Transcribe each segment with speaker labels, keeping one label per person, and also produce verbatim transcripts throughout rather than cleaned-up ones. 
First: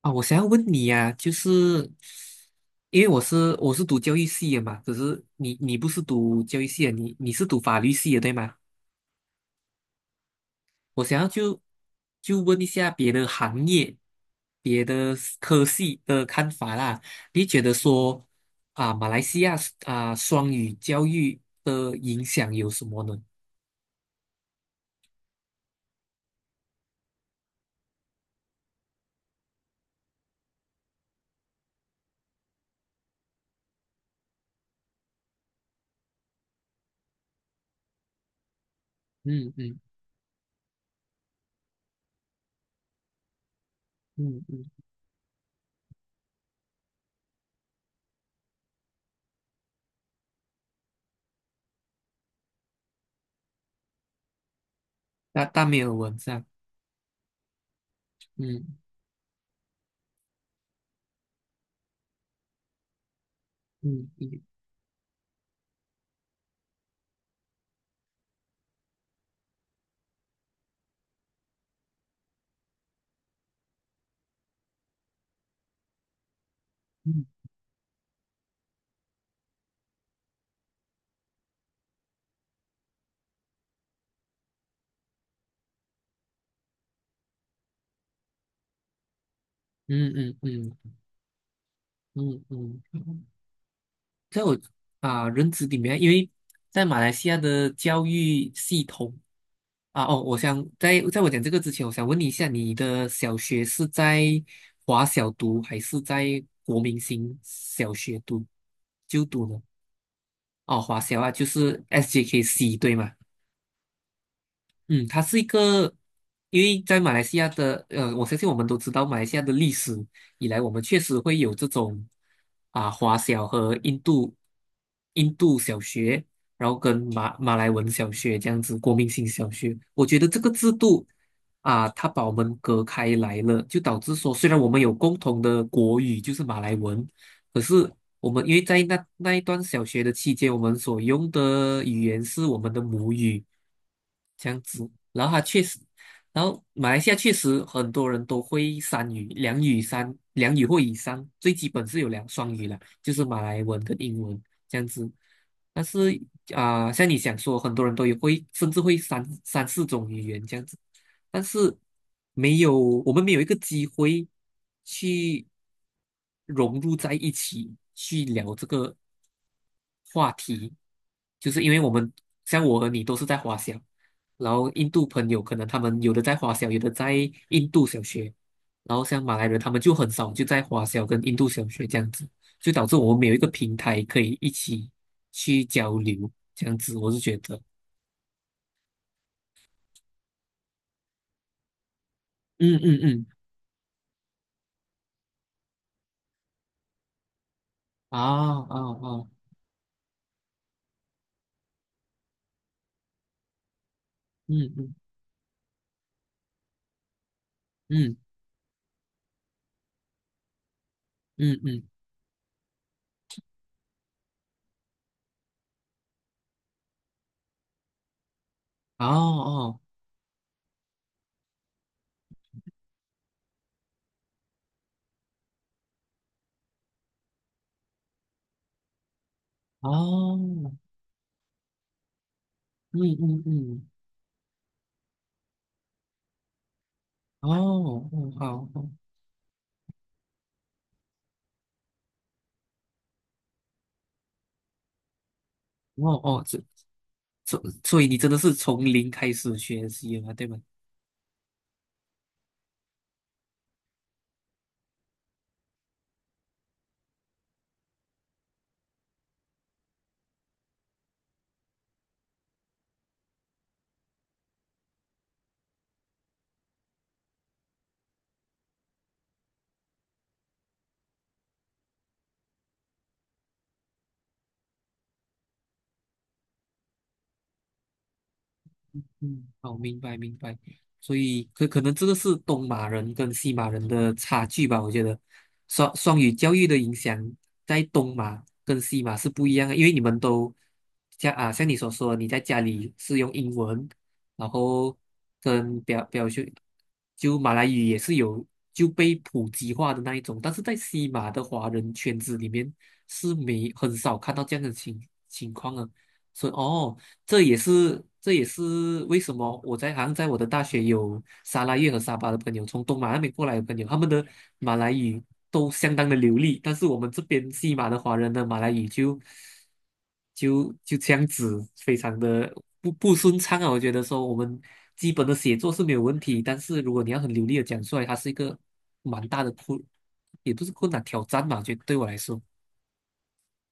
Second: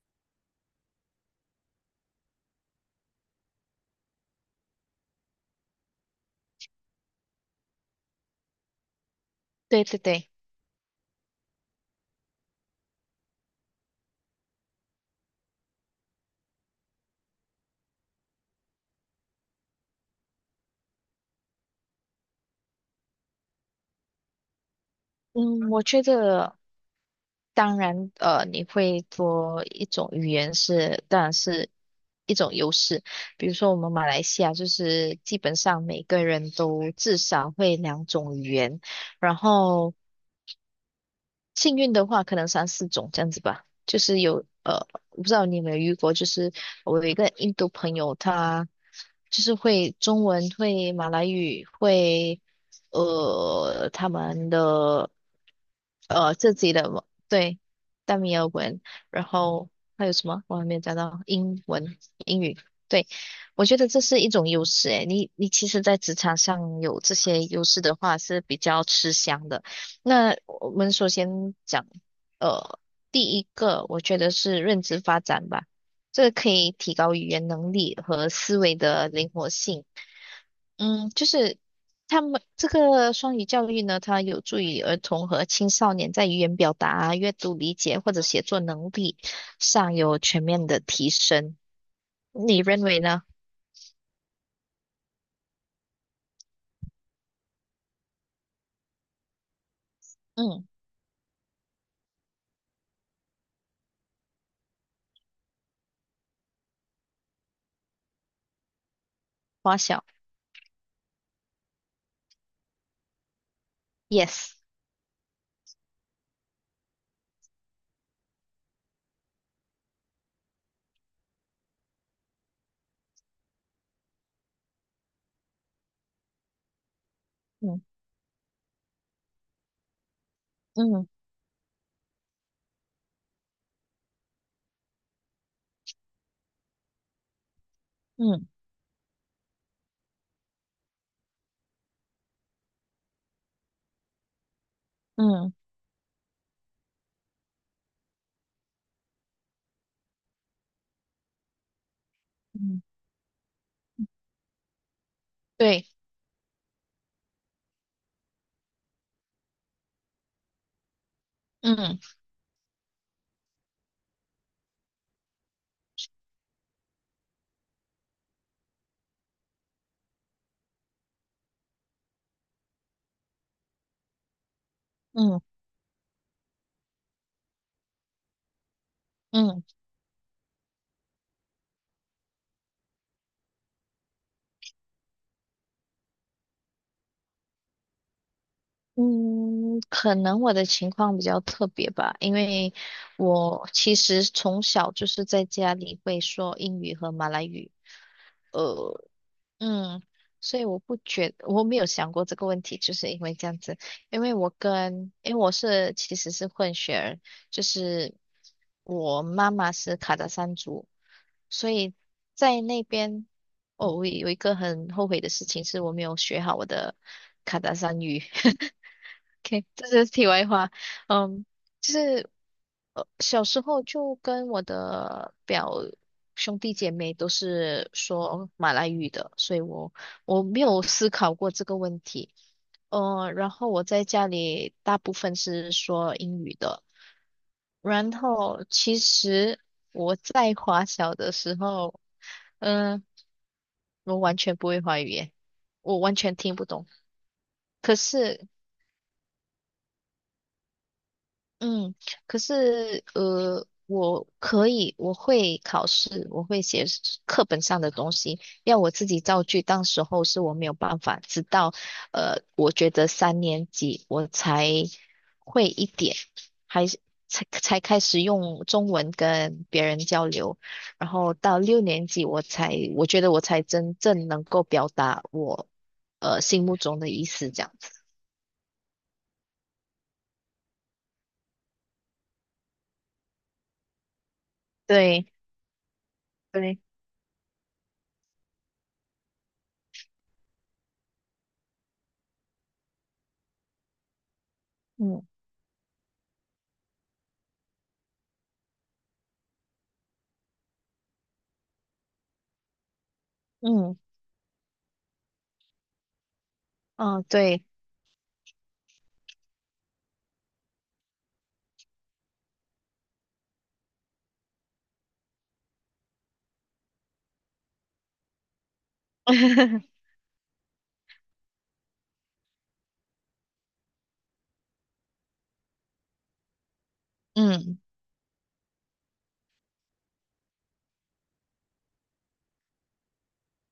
Speaker 1: 啊，我想要问你呀、就是因为我是我是读教育系的嘛，可是你你不是读教育系的，你你是读法律系的对吗？
Speaker 2: 对对对。
Speaker 1: 我想要就就问一下别的行业、别的 s- 科系的看法啦。你觉得说啊，马来西亚啊双语教育的影响有什么呢？
Speaker 2: 嗯，我觉得当然，呃，你会多一种语言是，当然是一种优势。比如说我们马来西亚，就是基本上每个人都至少会两种语言，然
Speaker 1: 嗯嗯
Speaker 2: 后。幸运的话，可能三四种这样子吧。就是
Speaker 1: 嗯
Speaker 2: 有
Speaker 1: 嗯，
Speaker 2: 呃，我不知道你有没有遇过，就是我有一个印度朋友，他就是会中文、会马来语、会呃他们的
Speaker 1: 大大没有文
Speaker 2: 呃
Speaker 1: 章。
Speaker 2: 自己的文对，大米尔
Speaker 1: 嗯
Speaker 2: 文，然后还有什么我还没有讲到英文、英语。对，我觉得这
Speaker 1: 嗯
Speaker 2: 是一
Speaker 1: 嗯
Speaker 2: 种优势诶，你你其实，在职场上有这些优势的话，是比较吃香的。那我们首先讲，呃，第一个我觉得是认知发展吧，这个可以提高语
Speaker 1: 嗯
Speaker 2: 言能力和思维的灵活性。嗯，就是他们这个双语教育呢，它有助于儿童和青少年在语言表达啊、阅读理解或者写作能力上有
Speaker 1: 嗯
Speaker 2: 全面的
Speaker 1: 嗯
Speaker 2: 提升。
Speaker 1: 嗯
Speaker 2: 你认
Speaker 1: 嗯
Speaker 2: 为呢？
Speaker 1: 嗯。啊，认知里面，因为在马来西亚的教育系统，啊，哦，我想
Speaker 2: 嗯，
Speaker 1: 在在我讲这个之前，我想问你一下，你的小学是在华小读还是在国民型小学读就读呢？
Speaker 2: 花小
Speaker 1: 哦，华小啊，就是 S J K C 对吗？
Speaker 2: ，yes。
Speaker 1: 嗯，它是一个，因为在马来西亚的，呃，我相信我们都知道，马来西亚的历史以来，我们确实会有这种啊华小和印度印度小学，然后跟马马来
Speaker 2: 嗯
Speaker 1: 文小学这样子，国民性小学。我觉得这个制度
Speaker 2: 嗯
Speaker 1: 啊，它把我们隔开来了，就导致说，虽然我们有共同的国语，就是马来文，可是我们
Speaker 2: 嗯
Speaker 1: 因为在那那一段小学的期间，我们所用的语言是我们的母语，这样子。然后它
Speaker 2: 嗯
Speaker 1: 确实，然后马来西亚确实很多人都会三语、两语三、两语或以上，最基本是有两双语了，
Speaker 2: 嗯。
Speaker 1: 就是马来文跟英文这样子。但
Speaker 2: 对。
Speaker 1: 是啊、像你想说，很多人都也会，甚至会三三四种语言这样子。但是
Speaker 2: 嗯
Speaker 1: 没有，我们没有一个机会去融入在一起，去聊这个话题，就是因为我们像我和你都是在华小，然后印度朋
Speaker 2: 嗯
Speaker 1: 友可能他们有的在华小，有的在印度小学，然后像马来人
Speaker 2: 嗯。
Speaker 1: 他们就很少就在华小跟印度小学这样子，就导致我们没有一个平台可以一起去交流，这样子我是觉得，
Speaker 2: 嗯，可能我的情况比较特别吧，因为
Speaker 1: 嗯嗯嗯。
Speaker 2: 我其实从小就是在家里会说英语和马来语，
Speaker 1: 啊啊
Speaker 2: 呃，
Speaker 1: 啊。
Speaker 2: 嗯，所以我不觉，我没有想过这个问题，就是因为这样子，因为我
Speaker 1: 嗯嗯
Speaker 2: 跟，因为我是其实是混血儿，就是
Speaker 1: 嗯。
Speaker 2: 我妈妈是卡达山族，
Speaker 1: 嗯
Speaker 2: 所
Speaker 1: 嗯。
Speaker 2: 以在那边，哦，我有一个很后悔的事情是我没有学好我的卡达山语。
Speaker 1: 哦
Speaker 2: OK,
Speaker 1: 哦
Speaker 2: 这是题外话。嗯，就是呃，小时候就跟我的表兄弟姐妹都是说马来语的，所以我
Speaker 1: 哦。
Speaker 2: 我没有思考过这个问题。
Speaker 1: 嗯
Speaker 2: 呃，
Speaker 1: 嗯
Speaker 2: 然后我
Speaker 1: 嗯。
Speaker 2: 在家里大部分是说英语的。
Speaker 1: 哦
Speaker 2: 然
Speaker 1: 哦
Speaker 2: 后
Speaker 1: 好哦。
Speaker 2: 其实我在华小的时候，嗯、我完全不会华语耶，我完
Speaker 1: 哦
Speaker 2: 全
Speaker 1: 哦，
Speaker 2: 听
Speaker 1: 这
Speaker 2: 不懂。
Speaker 1: 所
Speaker 2: 可
Speaker 1: 所以你真的
Speaker 2: 是
Speaker 1: 是从零开始学习了，对吗？
Speaker 2: 嗯，可是呃，我可以，我会考试，我会写课本上的东西，要我自己造句。当时候是我没有办法，直到呃，我觉得三年级我才会一点，还是才才开始用中文跟别人交流，然后到六年级我才，我觉得我才真正能够表达我呃心目中的意思，这样子。
Speaker 1: 嗯，好，明白明白。所以可可能这个是东马人跟西马人的差距吧，我觉得
Speaker 2: 对。
Speaker 1: 双双语教育的
Speaker 2: 对。
Speaker 1: 影响在东马跟西马是不一样的，因为你们都像啊像你所说，你在家里是用英文，然后
Speaker 2: 嗯
Speaker 1: 跟表表兄就马来语也是有就被普及化的那一种，但是在西马的华人圈子里面是没很
Speaker 2: 嗯
Speaker 1: 少看到这样的情情况啊，所以哦，
Speaker 2: 嗯。哦
Speaker 1: 这也
Speaker 2: 对。
Speaker 1: 是这也是为什么我在好像在我的大学有沙拉越和沙巴的朋友，从东马那边过来的朋友，他们的马来语都相当的流利，但是我们这边西马的华人的马来语就 就就这样子，非常的不不顺畅啊。我觉得说我们基本的写作是没有问题，但是如果你要很流利的
Speaker 2: 嗯。
Speaker 1: 讲出来，它是一个蛮大的困，也不是困难挑战吧，就对我来说，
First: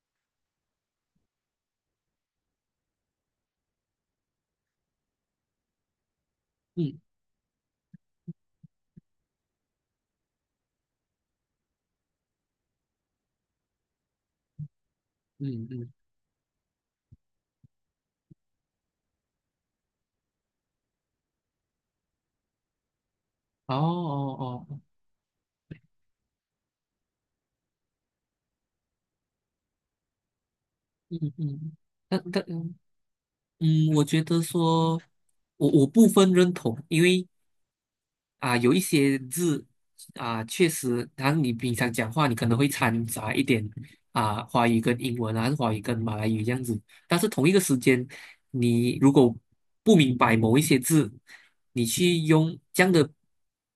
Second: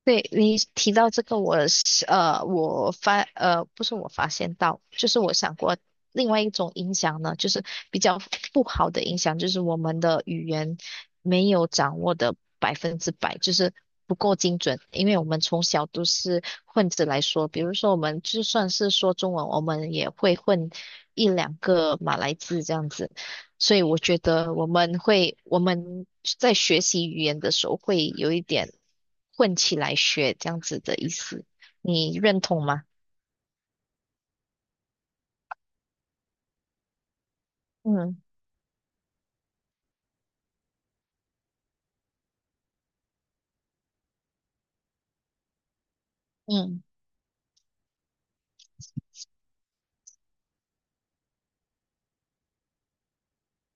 Speaker 2: 对，你提到这个我是，呃，我发呃，不是我发现到，就是我想过另外一种影
Speaker 1: 嗯
Speaker 2: 响呢，就是比较不好的影响，就是我们的语言没有掌握的百分之百，就是不够精准，因为我们从
Speaker 1: 嗯
Speaker 2: 小
Speaker 1: 嗯。
Speaker 2: 都是混着来说，比如说我们就算是说中文，我们也会混一两个马来字这样子。
Speaker 1: 哦
Speaker 2: 所以我觉得
Speaker 1: 哦
Speaker 2: 我
Speaker 1: 哦。
Speaker 2: 们会，我们在学习语言的时候会有一点混起来学这样子的意
Speaker 1: 嗯
Speaker 2: 思，
Speaker 1: 嗯。
Speaker 2: 你
Speaker 1: 那那
Speaker 2: 认同
Speaker 1: 嗯。
Speaker 2: 吗？
Speaker 1: 嗯，我觉得说，我我部分认同，因为
Speaker 2: 嗯
Speaker 1: 啊、有一些字啊、确实，然后你平常讲话，你可能会掺杂一点啊、华语跟英文啊，还是华语跟马来语这样子。
Speaker 2: 嗯
Speaker 1: 但是同一个时间，你如果不明白某一些字，你去用这样的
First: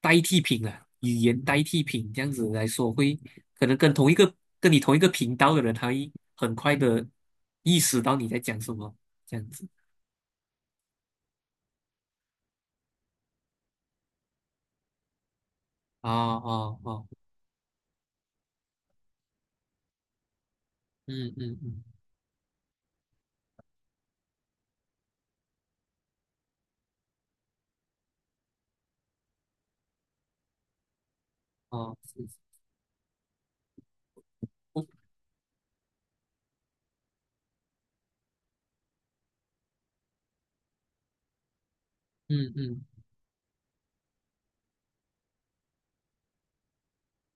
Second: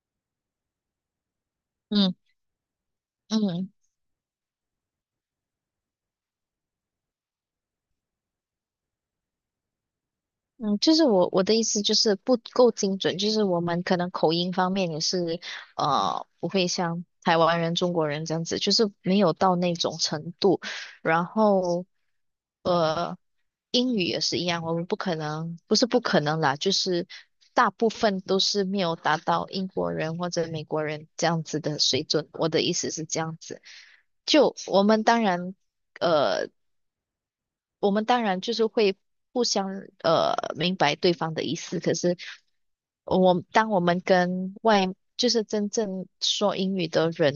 Speaker 1: 代替品啊，语言代替品
Speaker 2: 嗯
Speaker 1: 这样子来说，会可
Speaker 2: 嗯
Speaker 1: 能跟同一个跟你同一个频道的人，他会很快的意识到你在讲什么这样子。
Speaker 2: 嗯。就是我我的意思就是不够精准，就是我们可能口音方面也是
Speaker 1: 哦
Speaker 2: 呃不会
Speaker 1: 哦
Speaker 2: 像
Speaker 1: 哦。
Speaker 2: 台湾人、中国人这样子，就是没有到那种程度，然
Speaker 1: 嗯嗯嗯。
Speaker 2: 后。呃。英语也是一样，我们不可能，不是不可能啦，就是大部分都是没有达到英国人或者美国人这样子的
Speaker 1: 哦，
Speaker 2: 水
Speaker 1: 是
Speaker 2: 准。
Speaker 1: 是。
Speaker 2: 我的意思是这样子，就我
Speaker 1: 我。
Speaker 2: 们当然，呃，我们当然就是会互相呃明白对方的意思，可是
Speaker 1: 嗯嗯。
Speaker 2: 我当我们跟外就是真正说英语的人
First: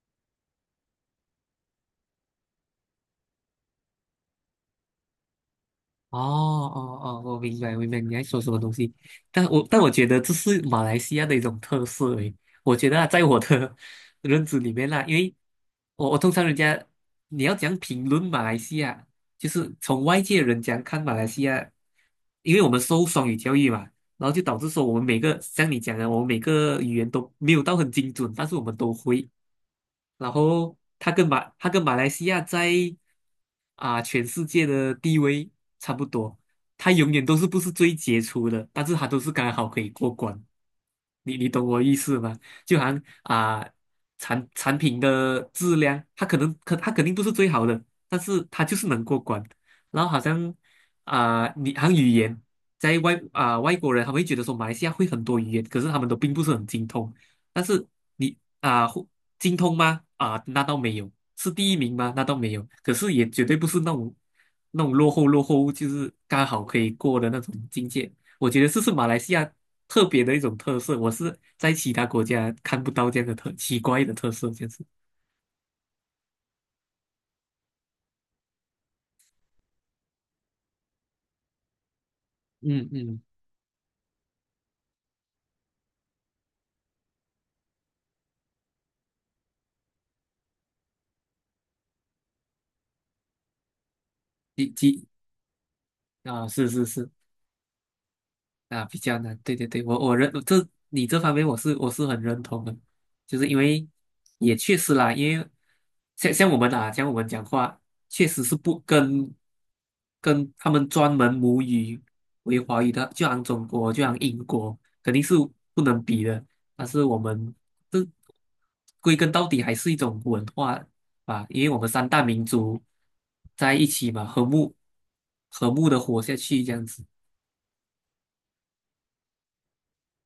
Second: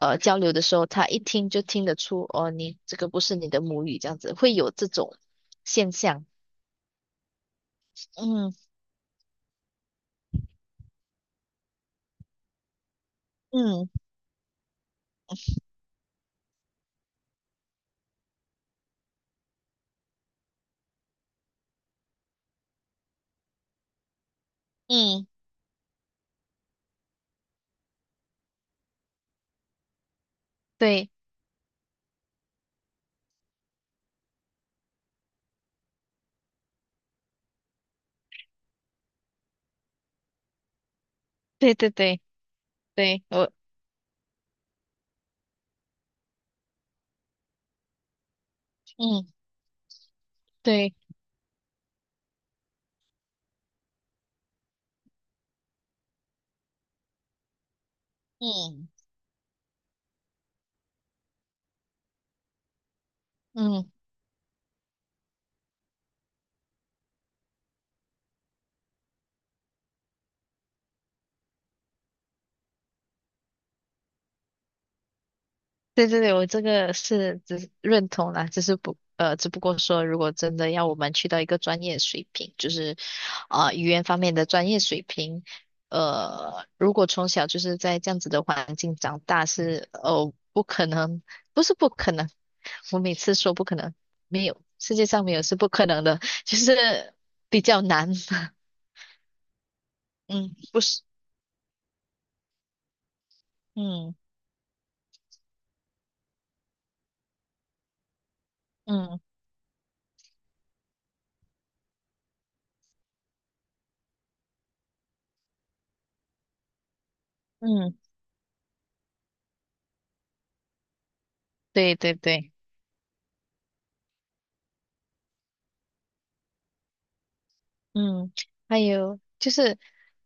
Speaker 2: 呃交流的时候，他一听就听得出哦，你这个不是你的母语，这样子会有这种现
Speaker 1: 哦
Speaker 2: 象。
Speaker 1: 哦哦，我明白明白你在说什
Speaker 2: 嗯。
Speaker 1: 么东西，但我但我觉得这是马来西亚的一种特色诶。我觉得啊，在我的
Speaker 2: 嗯
Speaker 1: 认知里面啦，因为我我通常人家你要讲评论马来西亚，就是从外界人讲看马来西亚，因为我们受双语教育嘛，然后就导致说我们每
Speaker 2: 嗯。
Speaker 1: 个像你讲的，我们每个语言都没有到很精准，但是我们都会。然后
Speaker 2: 对
Speaker 1: 他跟马他跟马来西亚在啊、全世界的地位差不多，他永远都是不是最杰出的，但是他都是刚好可以过关。你你懂
Speaker 2: 对
Speaker 1: 我
Speaker 2: 对
Speaker 1: 意思
Speaker 2: 对
Speaker 1: 吗？就好像
Speaker 2: 对。我
Speaker 1: 啊、产产品的质量，它可能可它肯定不是最好的，但是它就是能过
Speaker 2: 嗯
Speaker 1: 关。然后好像
Speaker 2: 对
Speaker 1: 啊、你好像语言，在外啊、外国人他会觉得说马来西亚会很多语言，可是他们都并不是很精通。但是你啊、
Speaker 2: 嗯
Speaker 1: 会。精通吗？啊，那倒没有。是第一名吗？那倒没有。可是也绝对不是那
Speaker 2: 嗯
Speaker 1: 种那种落后落后，就是刚好可以过的那种境界。我觉得这是马来西亚特别的一种特色，我是在其他国家看不到这样的特奇怪的特色，就是
Speaker 2: 对对对。我这个是只是认同啦，只是不呃，只不过说如果真的要我们去到一个专业水平，就
Speaker 1: 嗯
Speaker 2: 是
Speaker 1: 嗯。
Speaker 2: 啊、呃语言方面的专业水平，呃，如果从小就是在这样子的环境长大是哦不可能，不是不可能，我每次说不可能，没有，
Speaker 1: 几
Speaker 2: 世界
Speaker 1: 几。
Speaker 2: 上没有是不可能的，
Speaker 1: 啊，
Speaker 2: 就
Speaker 1: 是是是。
Speaker 2: 是比较难。
Speaker 1: 啊，比较难，对对对，我我 认
Speaker 2: 嗯，
Speaker 1: 这
Speaker 2: 不是。
Speaker 1: 你这方面我是我是很认同的，就是因为
Speaker 2: 嗯。
Speaker 1: 也确实啦，因为像像我们啊，像我们讲话，确实是不
Speaker 2: 嗯
Speaker 1: 跟跟他们专门母语为华语的，就像中国，就像英国，肯定是不能比的。但是我们
Speaker 2: 嗯。
Speaker 1: 这归根到底还是一种文化吧，因为我们
Speaker 2: 对
Speaker 1: 三
Speaker 2: 对
Speaker 1: 大民
Speaker 2: 对。
Speaker 1: 族在一起嘛，和睦和睦的活下去这样子。
Speaker 2: 嗯。还有就是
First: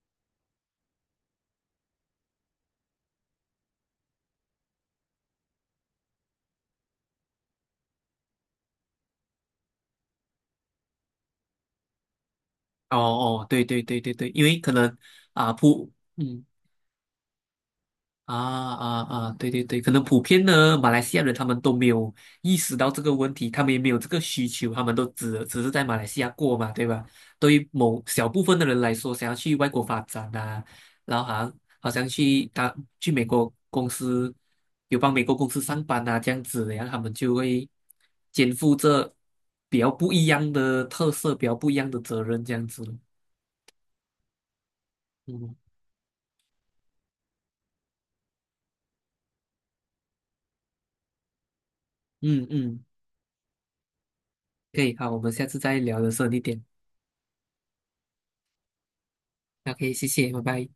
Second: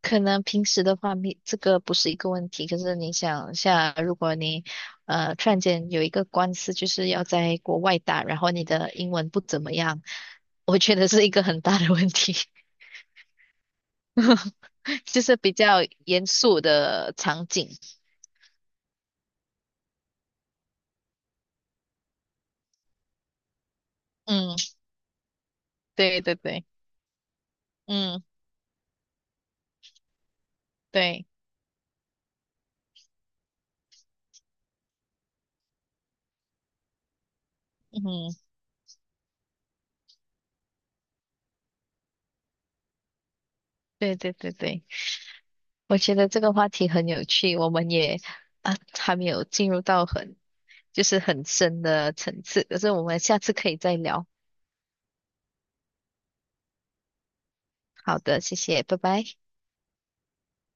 Speaker 2: 可能平时的话，没这个不是一个问题，可是你想一下，如果你呃突然间有一个官司，就是要在国外打，然后你的英文不怎么样，我觉得是一个很大的问题。
Speaker 1: 哦哦，对对对对对，因为可 能
Speaker 2: 就是
Speaker 1: 啊
Speaker 2: 比较
Speaker 1: 普
Speaker 2: 严
Speaker 1: 嗯。
Speaker 2: 肃的场景。
Speaker 1: 啊啊啊，对对对，可能普遍呢，马来西亚人他们都没有意识到这个问题，他们也没有这个需
Speaker 2: 嗯。
Speaker 1: 求，他们都只只是在马来西
Speaker 2: 对
Speaker 1: 亚
Speaker 2: 对
Speaker 1: 过
Speaker 2: 对。
Speaker 1: 嘛，对吧？对于某
Speaker 2: 嗯
Speaker 1: 小部分的人来说，想要去外国发展啊，然后
Speaker 2: 对。
Speaker 1: 好像好像去他去美国公司有帮美国公司上班啊这样子，然后他们就会
Speaker 2: 嗯
Speaker 1: 肩负着比较不一样的特色，比较不一样的责任这样子，
Speaker 2: 对对对对。
Speaker 1: 嗯。
Speaker 2: 我觉得这个话题很有趣，我们也啊还没有进入到很。就是很深的层
Speaker 1: 嗯
Speaker 2: 次。可
Speaker 1: 嗯，
Speaker 2: 是我们下次可以再聊。
Speaker 1: 可以，好，我们下次再聊的时候你点。
Speaker 2: 好的，谢谢，拜拜。
Speaker 1: OK，谢谢，拜拜。